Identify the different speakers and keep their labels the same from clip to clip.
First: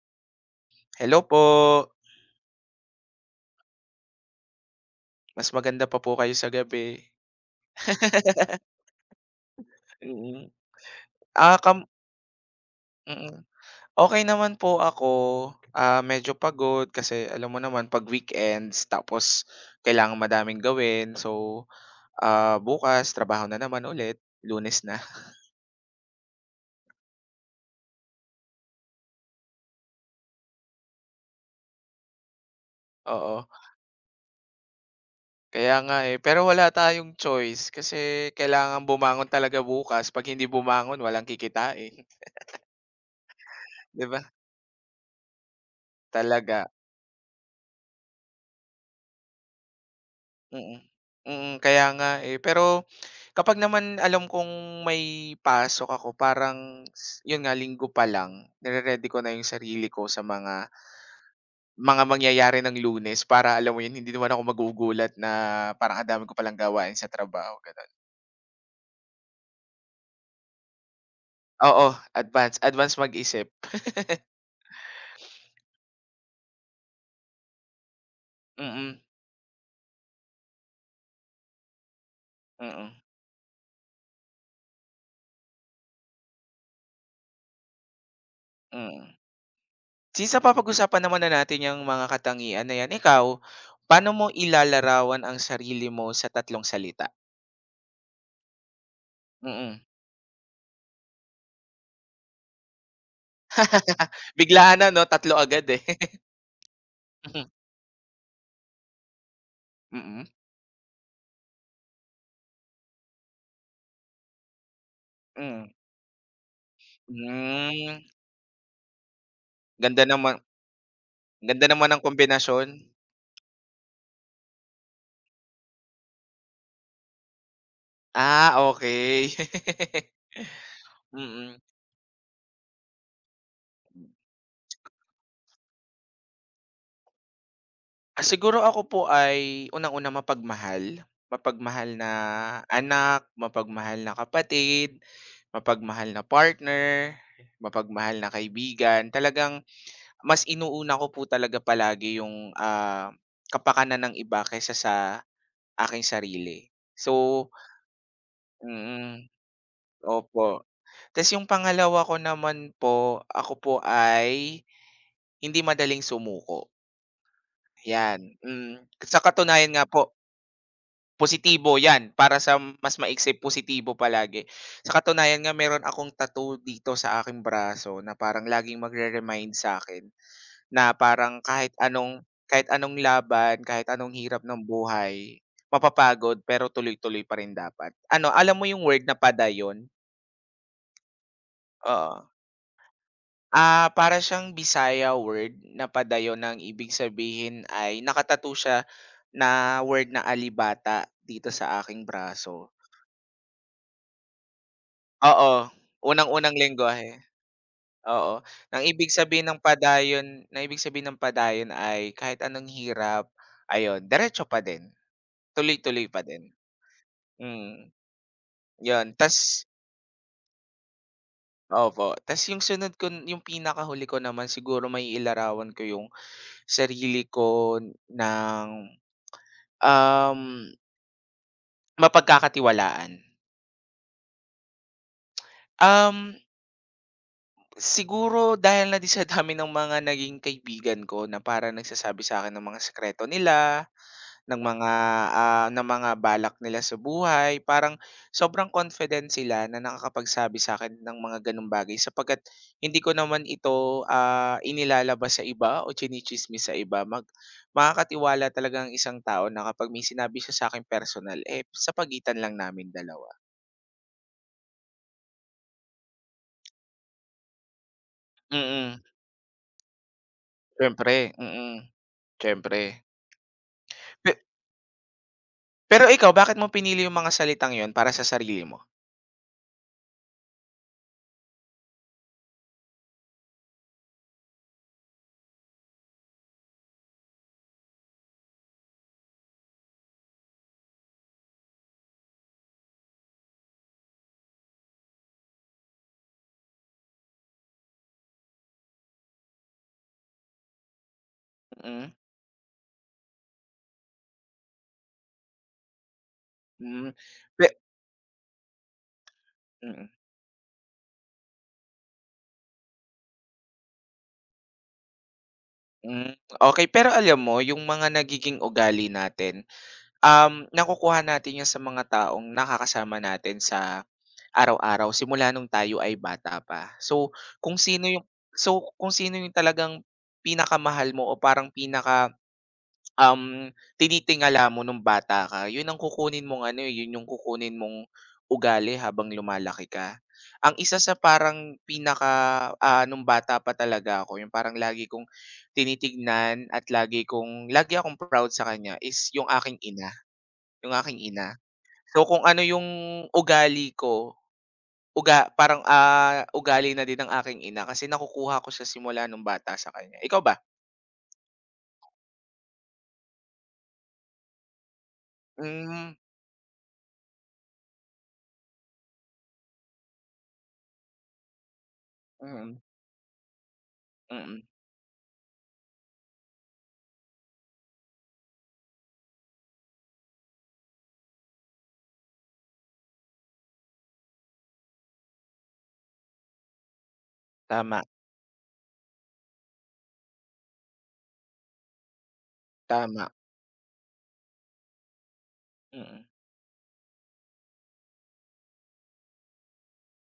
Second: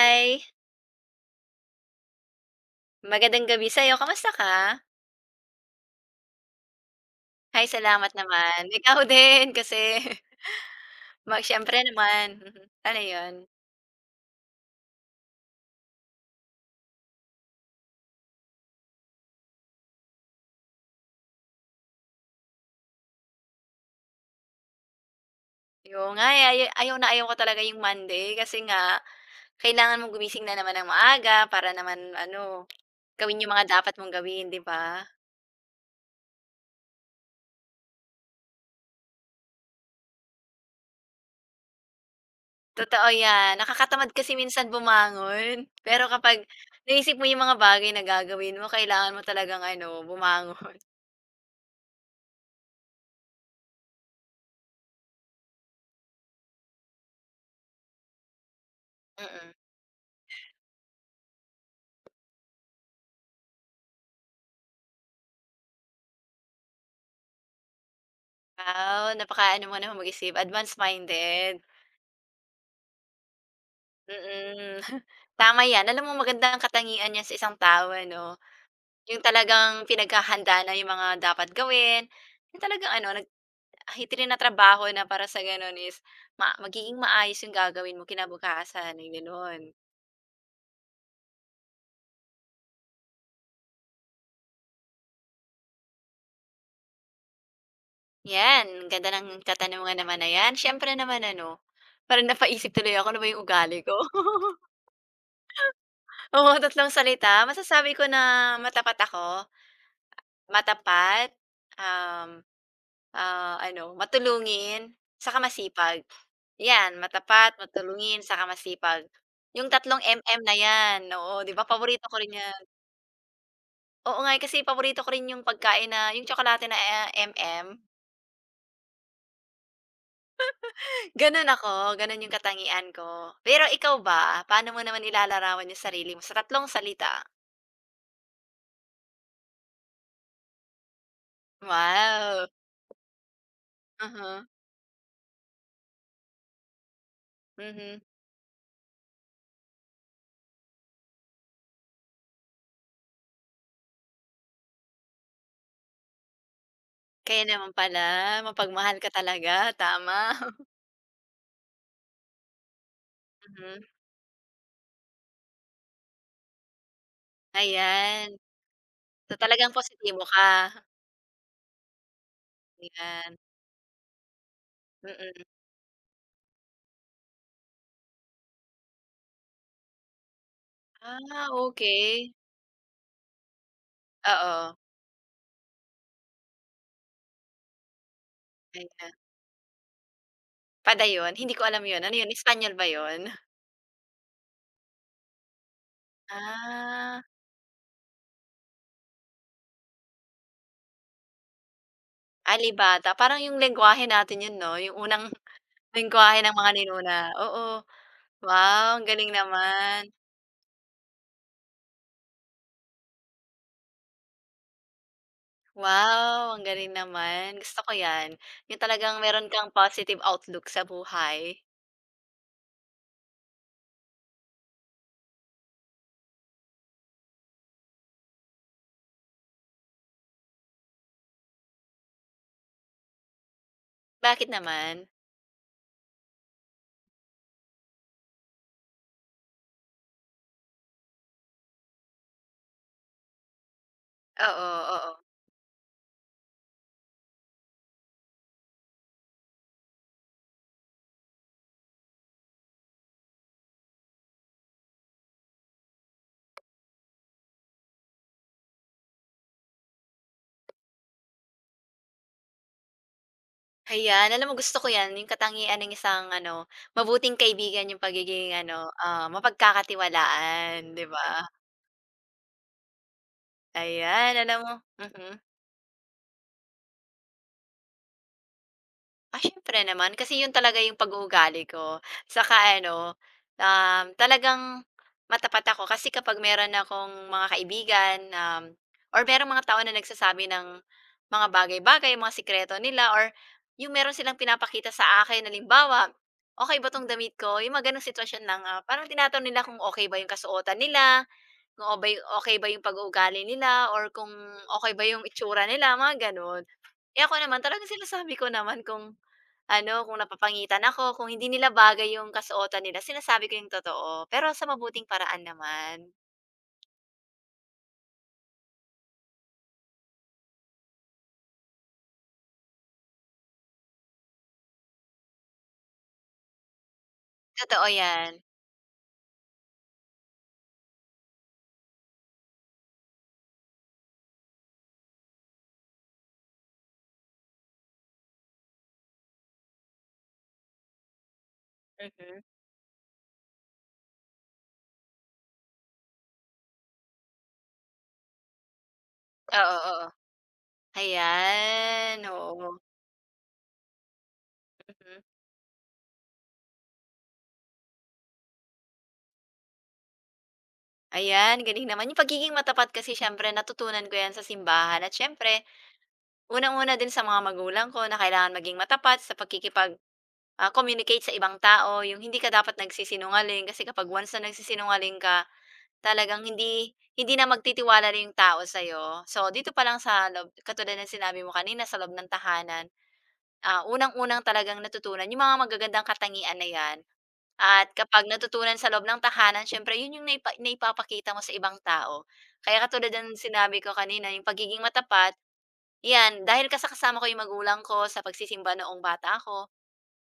Speaker 1: Hi,
Speaker 2: Hello po.
Speaker 1: magandang gabi sa'yo. Kamusta ka?
Speaker 2: Mas maganda pa po kayo sa gabi.
Speaker 1: Hi, salamat naman. Ikaw din kasi
Speaker 2: Mm. Ah,
Speaker 1: siyempre
Speaker 2: kam
Speaker 1: naman, mhm, ano 'yun,
Speaker 2: mm. Okey naman po ako. Ah, medyo pagod kasi alam mo naman 'pag weekends tapos kailangan madaming gawin. So, bukas trabaho na naman ulit, Lunes na,
Speaker 1: 'yun nga, eh, ay ayaw na ayaw ko talaga yung Monday kasi nga kailangan mong gumising na naman ng maaga para naman ano, gawin
Speaker 2: oo.
Speaker 1: yung mga dapat mong gawin, 'di ba?
Speaker 2: Kaya nga, eh, pero wala tayong choice kasi kailangan bumangon talaga bukas. 'Pag hindi bumangon walang kikitain,
Speaker 1: Totoo 'yan,
Speaker 2: 'di
Speaker 1: nakakatamad
Speaker 2: ba?
Speaker 1: kasi minsan bumangon. Pero kapag
Speaker 2: Talaga,
Speaker 1: naisip mo yung mga bagay na gagawin mo, kailangan mo talagang ano, bumangon.
Speaker 2: mm. Kaya nga, eh. Pero kapag naman alam kong may pasok ako parang yun nga linggo pa lang, nire-ready ko na yung
Speaker 1: Mm.
Speaker 2: sarili ko sa mga mangyayari ng Lunes para alam mo yun hindi naman ako magugulat na parang ang dami ko palang gawain sa trabaho, gano'n.
Speaker 1: Wow, napaka ano mo naman mag-isip, advance minded.
Speaker 2: Oo, advance, advance mag-isip.
Speaker 1: Mm. Tama 'yan. Alam mo maganda ang katangian niyan sa isang tao ano,
Speaker 2: Mm,
Speaker 1: yung talagang pinaghahandaan na yung mga dapat gawin, yung talagang
Speaker 2: mm,
Speaker 1: ano, tinatrabaho na trabaho na para sa gano'n is magiging maayos yung gagawin mo kinabukasan,
Speaker 2: mm.
Speaker 1: yung gano'n.
Speaker 2: Since napapag-usapan naman na natin yung mga katangian na yan, ikaw, paano mo ilalarawan ang sarili mo sa tatlong salita?
Speaker 1: 'Yan, ang ganda ng
Speaker 2: Mm.
Speaker 1: katanungan naman na 'yan. Siyempre naman ano, parang napaisip tuloy ako, ano ba yung ugali ko?
Speaker 2: Biglaan na 'no, tatlo agad eh.
Speaker 1: Oo, tatlong salita, masasabi ko na matapat ako.
Speaker 2: Mhm, mm,
Speaker 1: Matapat, um, ano, matulungin, saka
Speaker 2: hmm.
Speaker 1: masipag. 'Yan, matapat,
Speaker 2: Hmm,
Speaker 1: matulungin, saka masipag. Yung tatlong
Speaker 2: ganda naman
Speaker 1: MM na 'yan, oo, 'di ba
Speaker 2: ganda naman ng
Speaker 1: paborito ko rin 'yan.
Speaker 2: kombinasyon.
Speaker 1: Oo nga, eh, kasi paborito ko rin yung pagkain na yung tsokolate na, MM.
Speaker 2: Ah, okey.
Speaker 1: Gano'n
Speaker 2: Mm.
Speaker 1: ako, gano'n yung katangian ko. Pero ikaw ba, paano mo naman ilalarawan yung sarili mo sa tatlong salita?
Speaker 2: Ah, siguro ako po ay unang-una mapagmahal. Mapagmahal na
Speaker 1: Wow,
Speaker 2: anak, mapagmahal na
Speaker 1: mhm,
Speaker 2: kapatid, mapagmahal na partner,
Speaker 1: mhm.
Speaker 2: mapagmahal na kaibigan. Talagang mas inuuna ko po talaga palagi yung, kapakanan ng iba kaysa sa aking sarili.
Speaker 1: Kaya
Speaker 2: So
Speaker 1: naman pala mapagmahal ka
Speaker 2: mm,
Speaker 1: talaga, tama.
Speaker 2: opo. Tas yung pangalawa ko naman po, ako po
Speaker 1: Mhm.
Speaker 2: ay hindi madaling sumuko, 'yan.
Speaker 1: Ayan.
Speaker 2: Sa
Speaker 1: So, talagang
Speaker 2: katunayan nga po,
Speaker 1: positibo ka,
Speaker 2: positibo 'yan para sa mas maiksi
Speaker 1: ayan,
Speaker 2: positibo palagi. Sa katunayan
Speaker 1: mm.
Speaker 2: nga meron akong tattoo dito sa aking braso na parang laging magre-remind sa akin na parang
Speaker 1: Ah,
Speaker 2: kahit anong
Speaker 1: okey,
Speaker 2: kahit anong laban, kahit anong hirap ng
Speaker 1: oo,
Speaker 2: buhay, mapapagod pero tuloy-tuloy pa rin dapat. Ano, alam mo yung word na
Speaker 1: ayan.
Speaker 2: padayon?
Speaker 1: Padayon, hindi ko alam 'yun, ano 'yun,
Speaker 2: Oo.
Speaker 1: Espanyol ba 'yun?
Speaker 2: Ah, para siyang Bisaya word na padayon ng ibig
Speaker 1: Ah,
Speaker 2: sabihin ay siya na word na "alibata" dito sa aking braso.
Speaker 1: alibata, parang 'yung lengguwahe natin 'yun 'no, 'yung unang
Speaker 2: Oo,
Speaker 1: lengguwahe
Speaker 2: unang-unang
Speaker 1: ng mga
Speaker 2: lengguwahe,
Speaker 1: ninuna, oo.
Speaker 2: oo. Ang
Speaker 1: Wow, ang
Speaker 2: ibig
Speaker 1: galing
Speaker 2: sabihin ng
Speaker 1: naman.
Speaker 2: padayon na ibig sabihin ng padayon ay kahit anong hirap, ayun, diretso pa din, tuloy-tuloy pa
Speaker 1: Wow,
Speaker 2: din.
Speaker 1: ang galing naman, gusto
Speaker 2: Mm,
Speaker 1: ko 'yan, 'yung
Speaker 2: 'Yun
Speaker 1: talagang meron
Speaker 2: ta's
Speaker 1: kang positive outlook sa buhay.
Speaker 2: opo, ta's yung sunod ko yung pinakahuli ko naman siguro may ilarawan ko yung sarili ko ng, um, mapagkakatiwalaan.
Speaker 1: Bakit naman?
Speaker 2: Um, Siguro dahil na din sa dami ng mga naging kaibigan ko na parang nagsasabi sa akin ng mga sikreto nila, Ng
Speaker 1: Oo,
Speaker 2: mga,
Speaker 1: oo.
Speaker 2: ng mga balak nila sa buhay, parang sobrang confident sila na nakakapagsabi sa akin ng mga gano'ng bagay sapagkat hindi ko naman ito, inilalabas sa iba o tsini-tsismis sa iba. Makakatiwala talaga ang isang tao na kapag may sinabi siya sa'kin personal, eh, sa pagitan lang namin dalawa.
Speaker 1: Ayan, alam mo gusto ko 'yan, yung katangian ng isang ano, mabuting kaibigan yung pagiging ano,
Speaker 2: Mm,
Speaker 1: mapagkakatiwalaan, 'di
Speaker 2: Siyempre,
Speaker 1: ba?
Speaker 2: siyempre.
Speaker 1: Ayan,
Speaker 2: Pe
Speaker 1: alam mo mhm.
Speaker 2: Pero ikaw, bakit mo pinili yung mga salitang yon para sa sarili mo?
Speaker 1: Ah, siyempre naman kasi yun talaga yung pag-uugali ko. Saka ano, talagang matapat ako kasi kapag meron akong mga kaibigan, or merong mga tao na nagsasabi ng mga bagay-bagay, mga sikreto nila, or yung meron silang pinapakita sa akin, halimbawa, okay ba tong damit ko? Yung mga ganong sitwasyon lang, parang tinatanong nila kung okay ba yung kasuotan nila, kung
Speaker 2: Mm-mm.
Speaker 1: okay, okay ba yung pag-uugali nila, or kung okay ba yung itsura nila, mga ganon.
Speaker 2: Mm, hmm,
Speaker 1: Eh ako naman,
Speaker 2: pe
Speaker 1: talagang sinasabi ko naman kung ano,
Speaker 2: mm.
Speaker 1: kung napapangitan ako, kung hindi nila bagay yung kasuotan nila, sinasabi ko yung totoo, pero sa mabuting paraan naman.
Speaker 2: Mm, okay. Pero alam mo yung mga nagiging ugali natin, nakukuha natin yun sa mga taong nakakasama natin sa araw-araw simula nung tayo ay bata pa. Kung
Speaker 1: Totoo
Speaker 2: sino yung
Speaker 1: 'yan.
Speaker 2: so, kung sino yung talagang pinakamahal mo o parang pinaka, tinitingala mo nung bata ka, yun yung kukunin mong ugali habang lumalaki ka. Ang isa sa parang
Speaker 1: Mhm.
Speaker 2: pinaka, nung bata pa talaga ako, yung parang lagi kong tinitignan at lagi akong proud sa kanya is yung
Speaker 1: Oo,
Speaker 2: aking
Speaker 1: oo.
Speaker 2: ina, yung aking ina.
Speaker 1: Ayan,
Speaker 2: So, kung ano
Speaker 1: oo.
Speaker 2: yung ugali ko
Speaker 1: Mhm.
Speaker 2: Parang, ugali na din ng aking ina kasi nakukuha ko sa simula nung bata sa kanya. Ikaw ba?
Speaker 1: Ayan, galing naman. Yung pagiging matapat kasi siyempre natutunan ko 'yan sa simbahan at siyempre,
Speaker 2: Hmm,
Speaker 1: unang-una din sa mga magulang ko na kailangan maging matapat sa pakikipag, communicate sa ibang tao, yung hindi ka dapat
Speaker 2: mm,
Speaker 1: nagsisinungaling kasi kapag once na
Speaker 2: mm.
Speaker 1: nagsisinungaling ka talagang hindi hindi na magtitiwala na yung tao sa'yo. So, dito pa lang sa loob katulad ng sinabi mo kanina sa loob ng tahanan, ah, unang-unang talagang natutunan yung mga magagandang katangian na 'yan at
Speaker 2: Tama,
Speaker 1: kapag natutunan sa loob ng tahanan siyempre yun yung naipapakita mo sa ibang tao. Kaya katulad
Speaker 2: tama,
Speaker 1: ng sinabi ko kanina yung pagiging matapat,
Speaker 2: mm.
Speaker 1: 'yan dahil ka ko yung magulang ko sa pagsisimba noong bata ako,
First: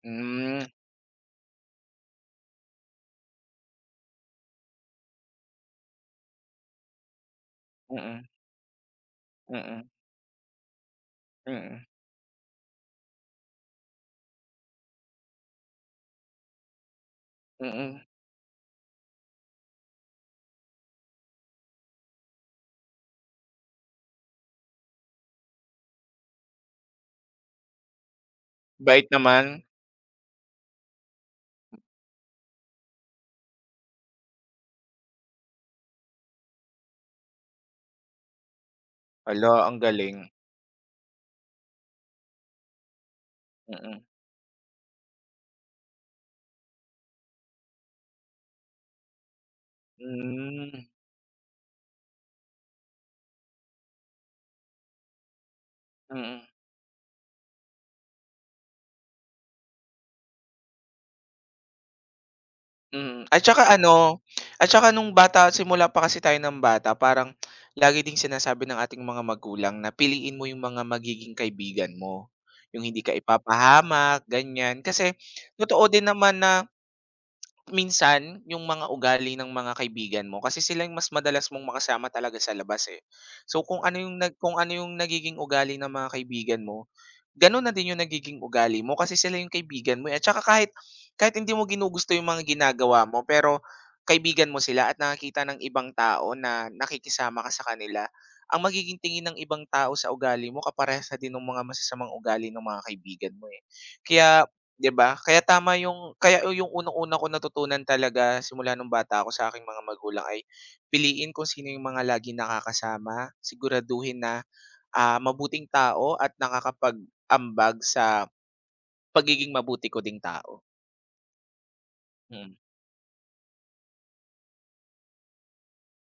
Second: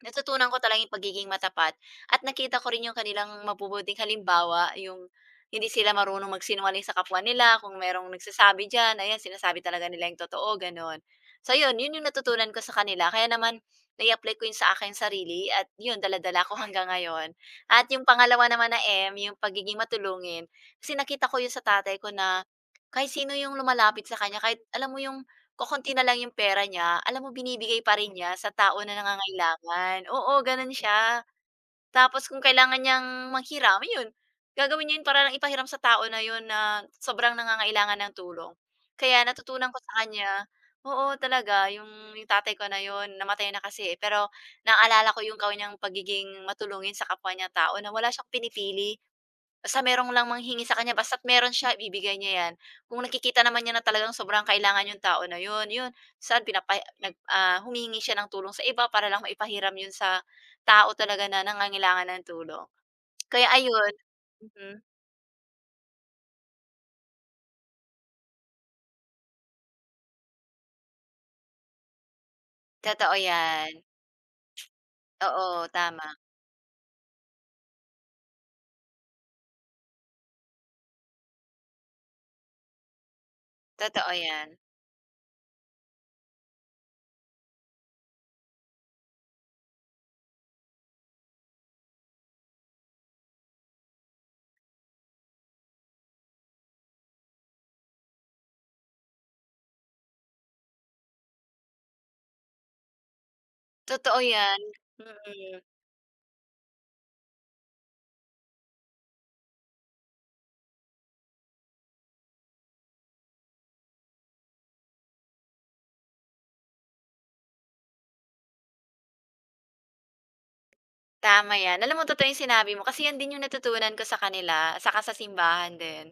Speaker 1: natutunan ko
Speaker 2: Hmm,
Speaker 1: talaga yung pagiging matapat at nakita ko rin yung kanilang mabubuting halimbawa, yung hindi sila marunong magsinungaling sa kapwa nila, kung merong
Speaker 2: mm,
Speaker 1: nagsasabi diyan, ayan sinasabi
Speaker 2: mm,
Speaker 1: talaga nila yung totoo, gano'n. So yun,
Speaker 2: mm,
Speaker 1: yun yung natutunan ko sa kanila kaya naman nai-apply ko yun sa aking sarili at yun dala ko hanggang ngayon. At
Speaker 2: mm.
Speaker 1: yung pangalawa naman na M, yung pagiging matulungin, kasi nakita ko yun sa tatay ko na kahit sino yung lumalapit sa kanya, kahit alam mo yung kokonti na lang yung pera niya, alam mo binibigay pa rin niya sa tao na
Speaker 2: Bait naman.
Speaker 1: nangangailangan. Oo, ganun siya. Tapos kung kailangan niyang manghiram, yun, gagawin niya yun para lang ipahiram sa tao na yun na sobrang nangangailangan ng tulong. Kaya
Speaker 2: Hala,
Speaker 1: natutunan
Speaker 2: ang
Speaker 1: ko sa
Speaker 2: galing.
Speaker 1: kanya oo, talaga yung tatay ko na yun, namatay na kasi, eh,
Speaker 2: Mm,
Speaker 1: pero naalala ko yung kanyang pagiging matulungin sa kapwa niya tao na wala siyang pinipili. Basta merong lang manghingi sa
Speaker 2: hmm,
Speaker 1: kanya, basta't meron siya, ibibigay niya 'yan. Kung nakikita naman niya na talagang sobrang kailangan yung tao na yun, yun,
Speaker 2: mm.
Speaker 1: saan pinapa nag humingi siya ng tulong sa iba para lang maipahiram yun sa tao talaga na nangangailangan ng tulong.
Speaker 2: Mm, at
Speaker 1: Kaya
Speaker 2: saka
Speaker 1: ayun
Speaker 2: ano, at
Speaker 1: mhm,
Speaker 2: saka nung bata simula pa kasi tayo ng bata parang lagi ding sinasabi ng ating mga magulang na piliin mo yung mga magiging kaibigan mo, yung hindi ka
Speaker 1: totoo 'yan.
Speaker 2: ipapahamak, ganyan. Kasi
Speaker 1: Oo,
Speaker 2: totoo
Speaker 1: tama,
Speaker 2: din naman na minsan yung mga ugali ng mga kaibigan mo kasi sila yung mas madalas mong makasama talaga sa labas, eh. So, kung ano
Speaker 1: totoo
Speaker 2: yung nag
Speaker 1: 'yan.
Speaker 2: kung ano yung nagiging ugali ng mga kaibigan mo, gano'n na din yung nagiging ugali mo kasi sila yung kaibigan mo, eh, at saka kahit kahit hindi mo ginugusto yung mga ginagawa mo pero kaibigan mo sila at nakakita ng ibang tao na nakikisama ka sa kanila, ang magiging tingin ng ibang tao sa ugali mo kaparehas na din ng mga masasamang ugali ng mga kaibigan mo, eh.
Speaker 1: Totoo
Speaker 2: Kaya,
Speaker 1: 'yan,
Speaker 2: 'di ba? kaya
Speaker 1: mm,
Speaker 2: tama yung kaya yung unang-una ko natutunan talaga simula nung bata ako sa aking mga magulang ay piliin kung sino yung mga laging nakakasama, siguraduhin na mabuting tao at nakakapag-ambag sa pagiging mabuti ko ding tao.
Speaker 1: tama 'yan. Alam mo totoo 'yung
Speaker 2: Mm.
Speaker 1: sinabi mo kasi 'yan din 'yung natutunan ko sa kanila, saka sa simbahan din.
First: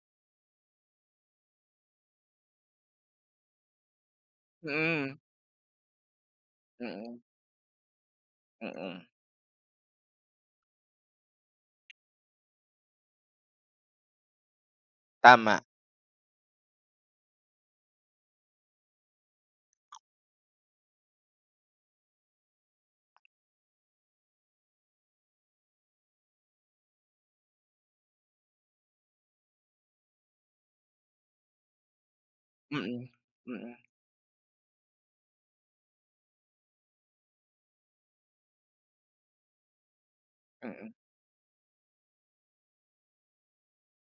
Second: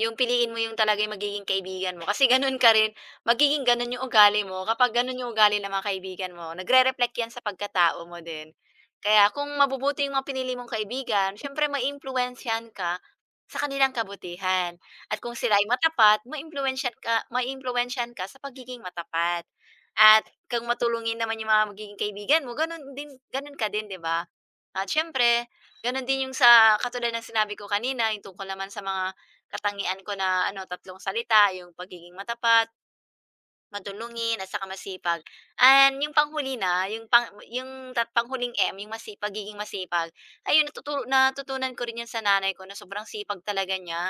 Speaker 1: Yung piliin mo yung talaga yung magiging kaibigan mo kasi gano'n ka rin, magiging gano'n yung ugali mo kapag
Speaker 2: Mm,
Speaker 1: gano'n yung ugali ng mga kaibigan mo, nagre-reflect
Speaker 2: mm,
Speaker 1: yan sa pagkatao mo din.
Speaker 2: mm,
Speaker 1: Kaya kung mabubuti yung mga pinili mong kaibigan, siyempre maiimpluwensyahan ka sa kanilang kabutihan at kung
Speaker 2: tama.
Speaker 1: sila ay matapat, ma-influence maiimpluwensyahan ka sa pagiging matapat. At kung matulungin naman yung mga magiging kaibigan mo, gano'n din gano'n ka din, 'di ba? At siyempre, gano'n din yung sa katulad ng sinabi ko kanina, yung tungkol naman sa mga katangian ko na ano, tatlong salita, yung pagiging matapat,
Speaker 2: Mm, mm,
Speaker 1: madulungin, at saka masipag. And yung panghuli na, yung panghuling M, yung pagiging masipag, ayun
Speaker 2: mm,
Speaker 1: natutunan ko rin 'yan sa nanay ko na sobrang sipag talaga niya.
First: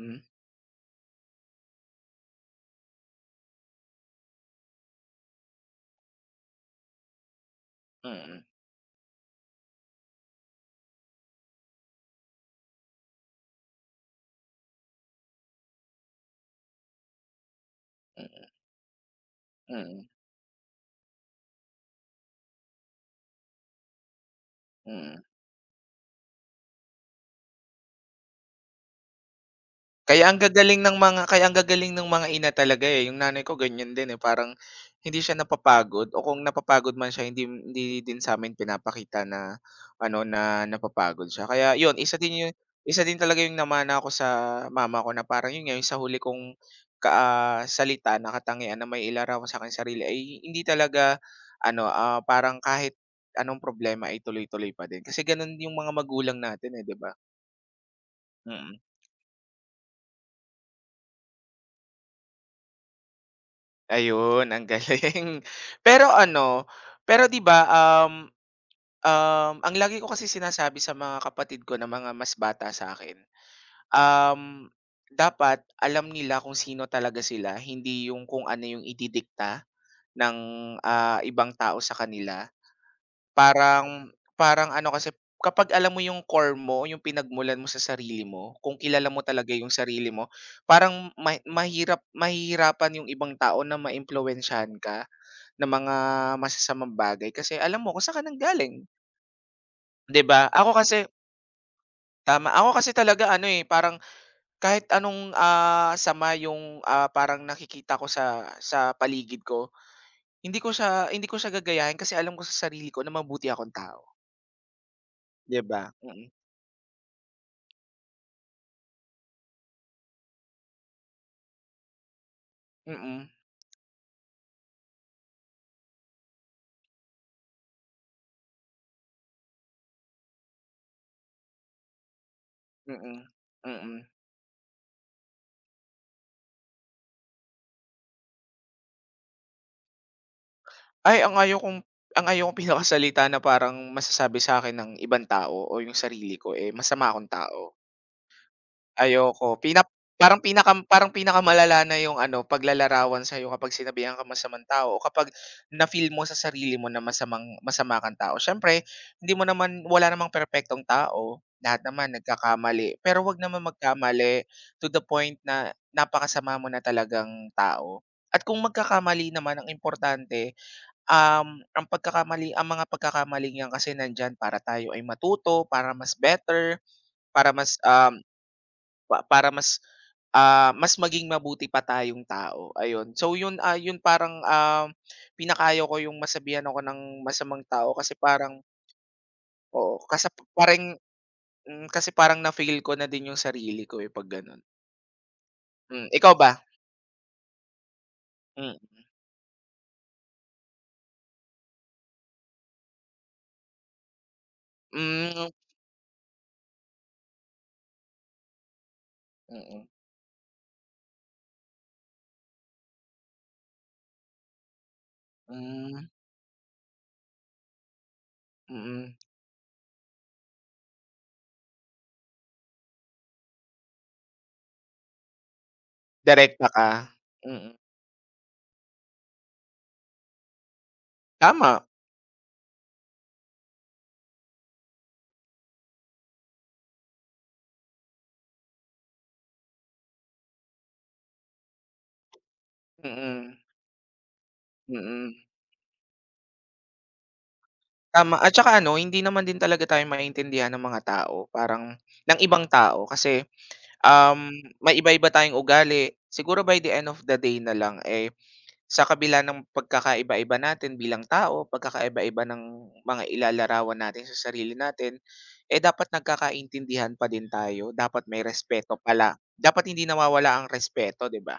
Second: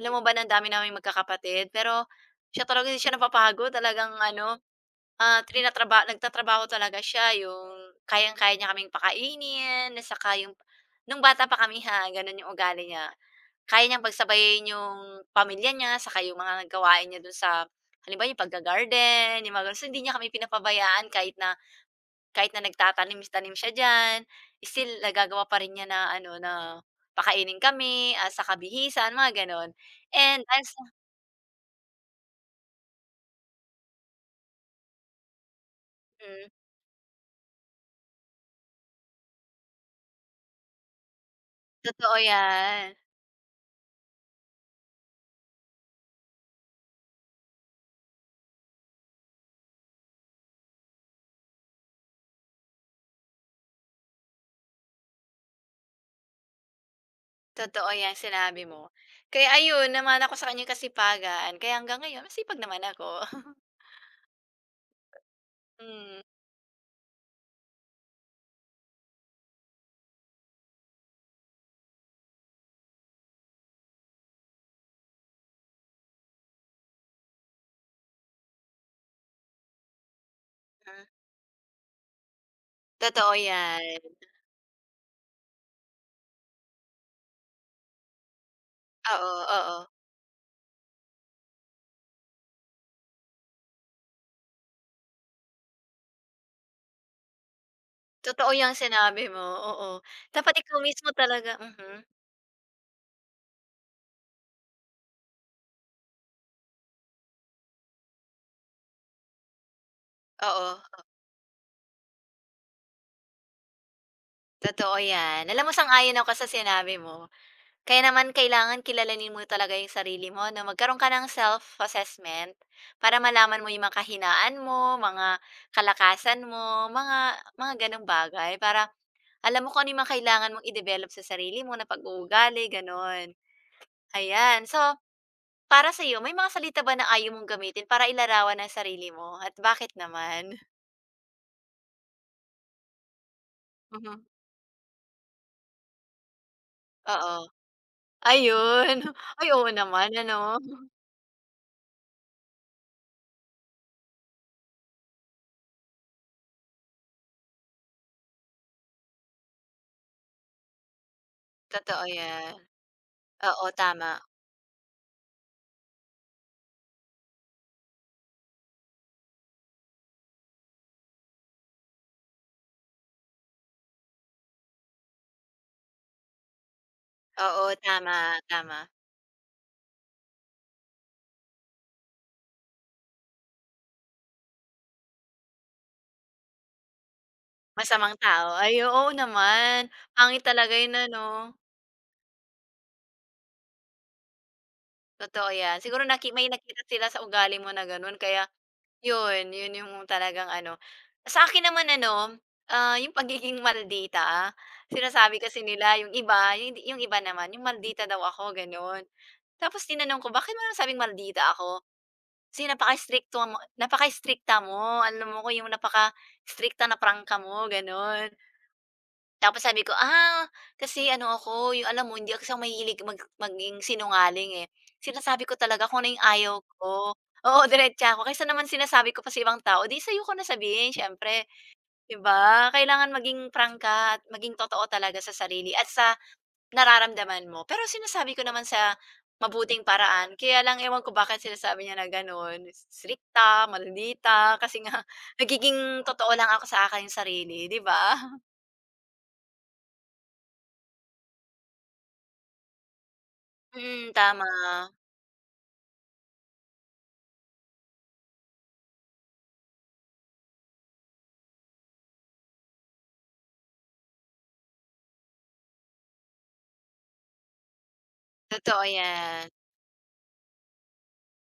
Speaker 1: Alam mo ba na ang dami naming magkakapatid, pero siya talaga hindi siya talagang ano, nagtatrabaho talaga siya, yung
Speaker 2: mm,
Speaker 1: kayang-kaya niya kaming pakainin at saka yung nung bata pa kami ha, gano'n yung ugali niya. Kaya niyang pagsabayin yung pamilya niya saka yung mga gawain niya dun sa halimbawa yung
Speaker 2: mm,
Speaker 1: pagga-garden, yung mga gano'n. So, hindi
Speaker 2: mm,
Speaker 1: niya kami pinapabayaan kahit na nagtatanim-tanim siya diyan, still
Speaker 2: mm.
Speaker 1: nagagawa pa rin niya na ano, na pakainin kami at sa kabihisan mga gano'n.
Speaker 2: Kaya ang
Speaker 1: And as
Speaker 2: gagaling ng mga kaya ang gagaling ng mga ina talaga, eh, yung nanay ko ganyan din, eh, parang hindi siya napapagod o kung
Speaker 1: mm,
Speaker 2: napapagod man siya hindi hindi din sa'min pinapakita na ano, na napapagod siya. Kaya yun,
Speaker 1: Totoo
Speaker 2: isa din yun
Speaker 1: 'yan,
Speaker 2: isa din talaga yung namana ko sa mama ko na parang yun nga, yung sa huli kong salita na katangian na mailarawan sa aking sarili ay hindi talaga ano, parang kahit anong problema ay tuloy-tuloy pa din. Kasi ganun yung mga magulang natin, eh, 'di ba?
Speaker 1: totoo 'yang sinabi
Speaker 2: Mm.
Speaker 1: mo. Kaya ayun, naman ako sa kanyang kasipagan kaya hanggang ngayon masipag naman ako.
Speaker 2: Ayun, ang galing. Pero
Speaker 1: Mm,
Speaker 2: ano, pero 'di ba, um, um, ang lagi ko kasi sinasabi sa mga kapatid ko na mga mas bata sa akin um, dapat alam nila kung sino talaga sila, hindi yung kung ano yung ididikta ng,
Speaker 1: ah,
Speaker 2: ah, ibang tao sa kanila.
Speaker 1: Totoo 'yan.
Speaker 2: Parang parang ano kasi, kapag alam mo yung core mo, yung pinagmulan mo sa sarili mo, kung kilala mo
Speaker 1: Oo,
Speaker 2: talaga yung
Speaker 1: oo,
Speaker 2: sarili mo, parang ma mahirap mahihirapan yung ibang tao na maimpluwensyahan ka ng mga masasamang bagay kasi alam mo kung saan ka
Speaker 1: totoo 'yang
Speaker 2: nanggaling,
Speaker 1: sinabi mo, oo.
Speaker 2: 'di ba?
Speaker 1: Dapat
Speaker 2: Ako
Speaker 1: ikaw
Speaker 2: kasi
Speaker 1: mismo talaga mhm,
Speaker 2: tama, ako kasi talaga ano, eh, parang kahit anong, sama yung, parang nakikita ko sa paligid ko, hindi ko
Speaker 1: oo,
Speaker 2: siya hindi ko siya gagayahin kasi alam ko sa sarili ko na mabuti akong tao,
Speaker 1: totoo 'yan.
Speaker 2: 'di
Speaker 1: Alam mo
Speaker 2: ba?
Speaker 1: sang-ayon ako sa sinabi mo. Kaya naman kailangan kilalanin mo talaga yung sarili mo 'no, magkaroon ka ng self-assessment para
Speaker 2: Mm,
Speaker 1: malaman mo yung mga kahinaan mo, mga kalakasan mo, mga gano'ng bagay para alam mo kung ano yung mga kailangan mong i-develop sa sarili mo na pag-uugali,
Speaker 2: mm,
Speaker 1: gano'n.
Speaker 2: mm, mm.
Speaker 1: Ayan, so para sa iyo may mga salita ba na ayaw mong gamitin para ilarawan ang sarili mo at bakit naman?
Speaker 2: Ay, ang ayaw kong pinakasalita na parang
Speaker 1: Mhm.
Speaker 2: masasabi sa akin ng ibang tao o yung sarili ko, eh, masama akong
Speaker 1: Oo,
Speaker 2: tao.
Speaker 1: ayun. Ay,
Speaker 2: Ayoko.
Speaker 1: oo
Speaker 2: Pinap
Speaker 1: naman
Speaker 2: parang
Speaker 1: ano?
Speaker 2: pinaka parang pinakamalala na yung ano, paglalarawan sa'yo kapag sinabihan kang masamang tao o kapag na-feel mo sa sarili mo na masamang masama kang tao. Siyempre, hindi mo naman wala namang perpektong tao. Lahat
Speaker 1: Totoo
Speaker 2: naman
Speaker 1: 'yan.
Speaker 2: nagkakamali. Pero 'wag
Speaker 1: Oo,
Speaker 2: naman
Speaker 1: tama.
Speaker 2: magkamali to the point na napakasama mo na talagang tao. At kung magkakamali naman, ang importante, ang pagkakamali ang mga pagkakamaling 'yan kasi nandiyan para tayo ay matuto, para mas better, para
Speaker 1: Oo,
Speaker 2: mas,
Speaker 1: tama,
Speaker 2: um
Speaker 1: tama.
Speaker 2: pa para mas, mas maging mabuti pa tayong tao, ayun. So yun parang, pinaka ko yung masabihan ako ng masamang tao kasi
Speaker 1: Masamang tao.
Speaker 2: parang
Speaker 1: Ay, oo naman.
Speaker 2: oo,
Speaker 1: Pangit talaga
Speaker 2: parang
Speaker 1: yun ano,
Speaker 2: kasi parang na-feel ko na din yung sarili ko, eh, 'pag gano'n.
Speaker 1: totoo yan. Siguro
Speaker 2: Ikaw
Speaker 1: may
Speaker 2: ba?
Speaker 1: nakita sila sa ugali mo na gano'n kaya
Speaker 2: Mm,
Speaker 1: yun, yun yung talagang ano. Sa akin naman ano, yung pagiging maldita, sinasabi
Speaker 2: hmm,
Speaker 1: kasi nila yung iba, yung iba naman, yung maldita daw ako gano'n.
Speaker 2: mm,
Speaker 1: Tapos tinanong ko, "Bakit mo nasabing maldita ako?" Kasi napaka-istrikto mo napaka-istrikta mo, alam mo ko yung
Speaker 2: hmm,
Speaker 1: napaka-istrikta na prangka mo, gano'n.
Speaker 2: mm.
Speaker 1: Tapos sabi ko, "Ah, kasi ano ako, yung alam mo hindi ako ako mahilig maging sinungaling, eh. Sinasabi ko talaga kung ano yung ayaw
Speaker 2: Direkta ka,
Speaker 1: ko." Oo,
Speaker 2: mm.
Speaker 1: diretsa ako. Kaysa naman sinasabi ko pa sa ibang tao, 'di sa'yo ko na sabihin siyempre,
Speaker 2: Tama,
Speaker 1: 'di ba? Kailangan maging prangka at maging totoo talaga sa sarili at sa nararamdaman mo. Pero sinasabi ko naman sa mabuting paraan. Kaya lang ewan ko bakit sinasabi niya na gano'n,
Speaker 2: mm,
Speaker 1: strikta, maldita, kasi nga
Speaker 2: mm.
Speaker 1: nagiging totoo lang ako sa akin yung sarili, 'di ba?
Speaker 2: Tama at saka ano, hindi naman din talaga tayo maintindihan ng mga tao, parang ng ibang tao kasi
Speaker 1: Mm, tama.
Speaker 2: Um, may iba-iba tayong ugali. Siguro by the end of the day na lang, eh, sa kabila ng pagkakaiba-iba natin bilang tao, pagkakaiba-iba ng mga ilalarawan natin sa sarili natin, eh, dapat nagkakaintindihan pa din tayo. Dapat may
Speaker 1: Totoo
Speaker 2: respeto pala.
Speaker 1: 'yan,
Speaker 2: Dapat hindi nawawala ang respeto, 'di ba?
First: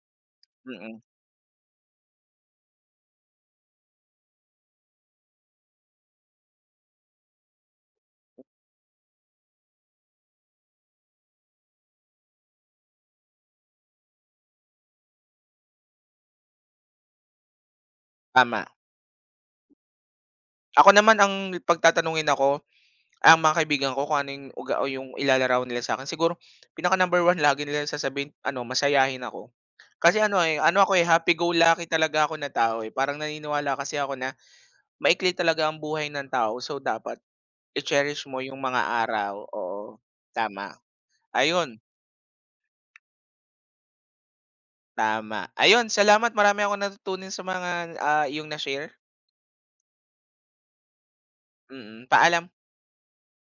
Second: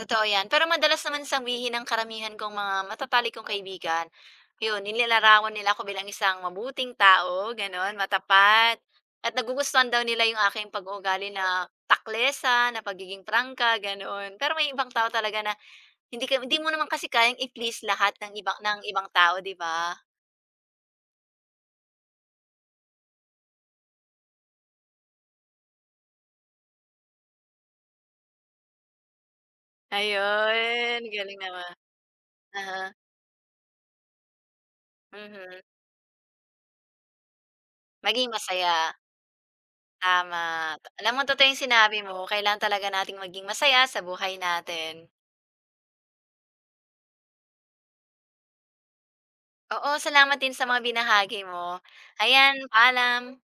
Speaker 1: totoo 'yan. Pero
Speaker 2: Mm,
Speaker 1: madalas naman sabihin ng karamihan kong mga matatalik kong kaibigan, yun nilalarawan nila ako bilang isang mabuting tao, gano'n, matapat at nagugustuhan daw nila yung aking pag-uugali na taklesa, na pagiging prangka, ganon. Pero may ibang tao talaga na hindi mo naman kasi kayang i-please lahat ng
Speaker 2: tama.
Speaker 1: ng ibang tao, 'di ba?
Speaker 2: Ako naman ang pagtatanungin ako, ang mga kaibigan ko kung ano yung o yung ilalarawan nila sa akin. Siguro pinaka number 1 lagi nilang sasabihin ano, masayahin ako. Kasi ano, eh, ano ako,
Speaker 1: Ayun,
Speaker 2: eh,
Speaker 1: galing naman.
Speaker 2: happy-go-lucky talaga ako na tao,
Speaker 1: Uh-huh,
Speaker 2: eh. Parang naniniwala kasi ako na maikli
Speaker 1: mhm.
Speaker 2: talaga ang buhay ng tao. So, dapat i-cherish
Speaker 1: Maging
Speaker 2: mo yung
Speaker 1: masaya.
Speaker 2: mga araw, oo,
Speaker 1: Tama.
Speaker 2: tama.
Speaker 1: Alam mo totoo yung
Speaker 2: Ayun,
Speaker 1: sinabi mo, kailangan talaga nating maging masaya sa buhay natin.
Speaker 2: tama. Ayun, salamat marami ako natutunin sa mga, iyong na-share.
Speaker 1: Oo, salamat din sa mga binahagi mo.
Speaker 2: Mm, mm. Paalam.
Speaker 1: Ayan, paalam.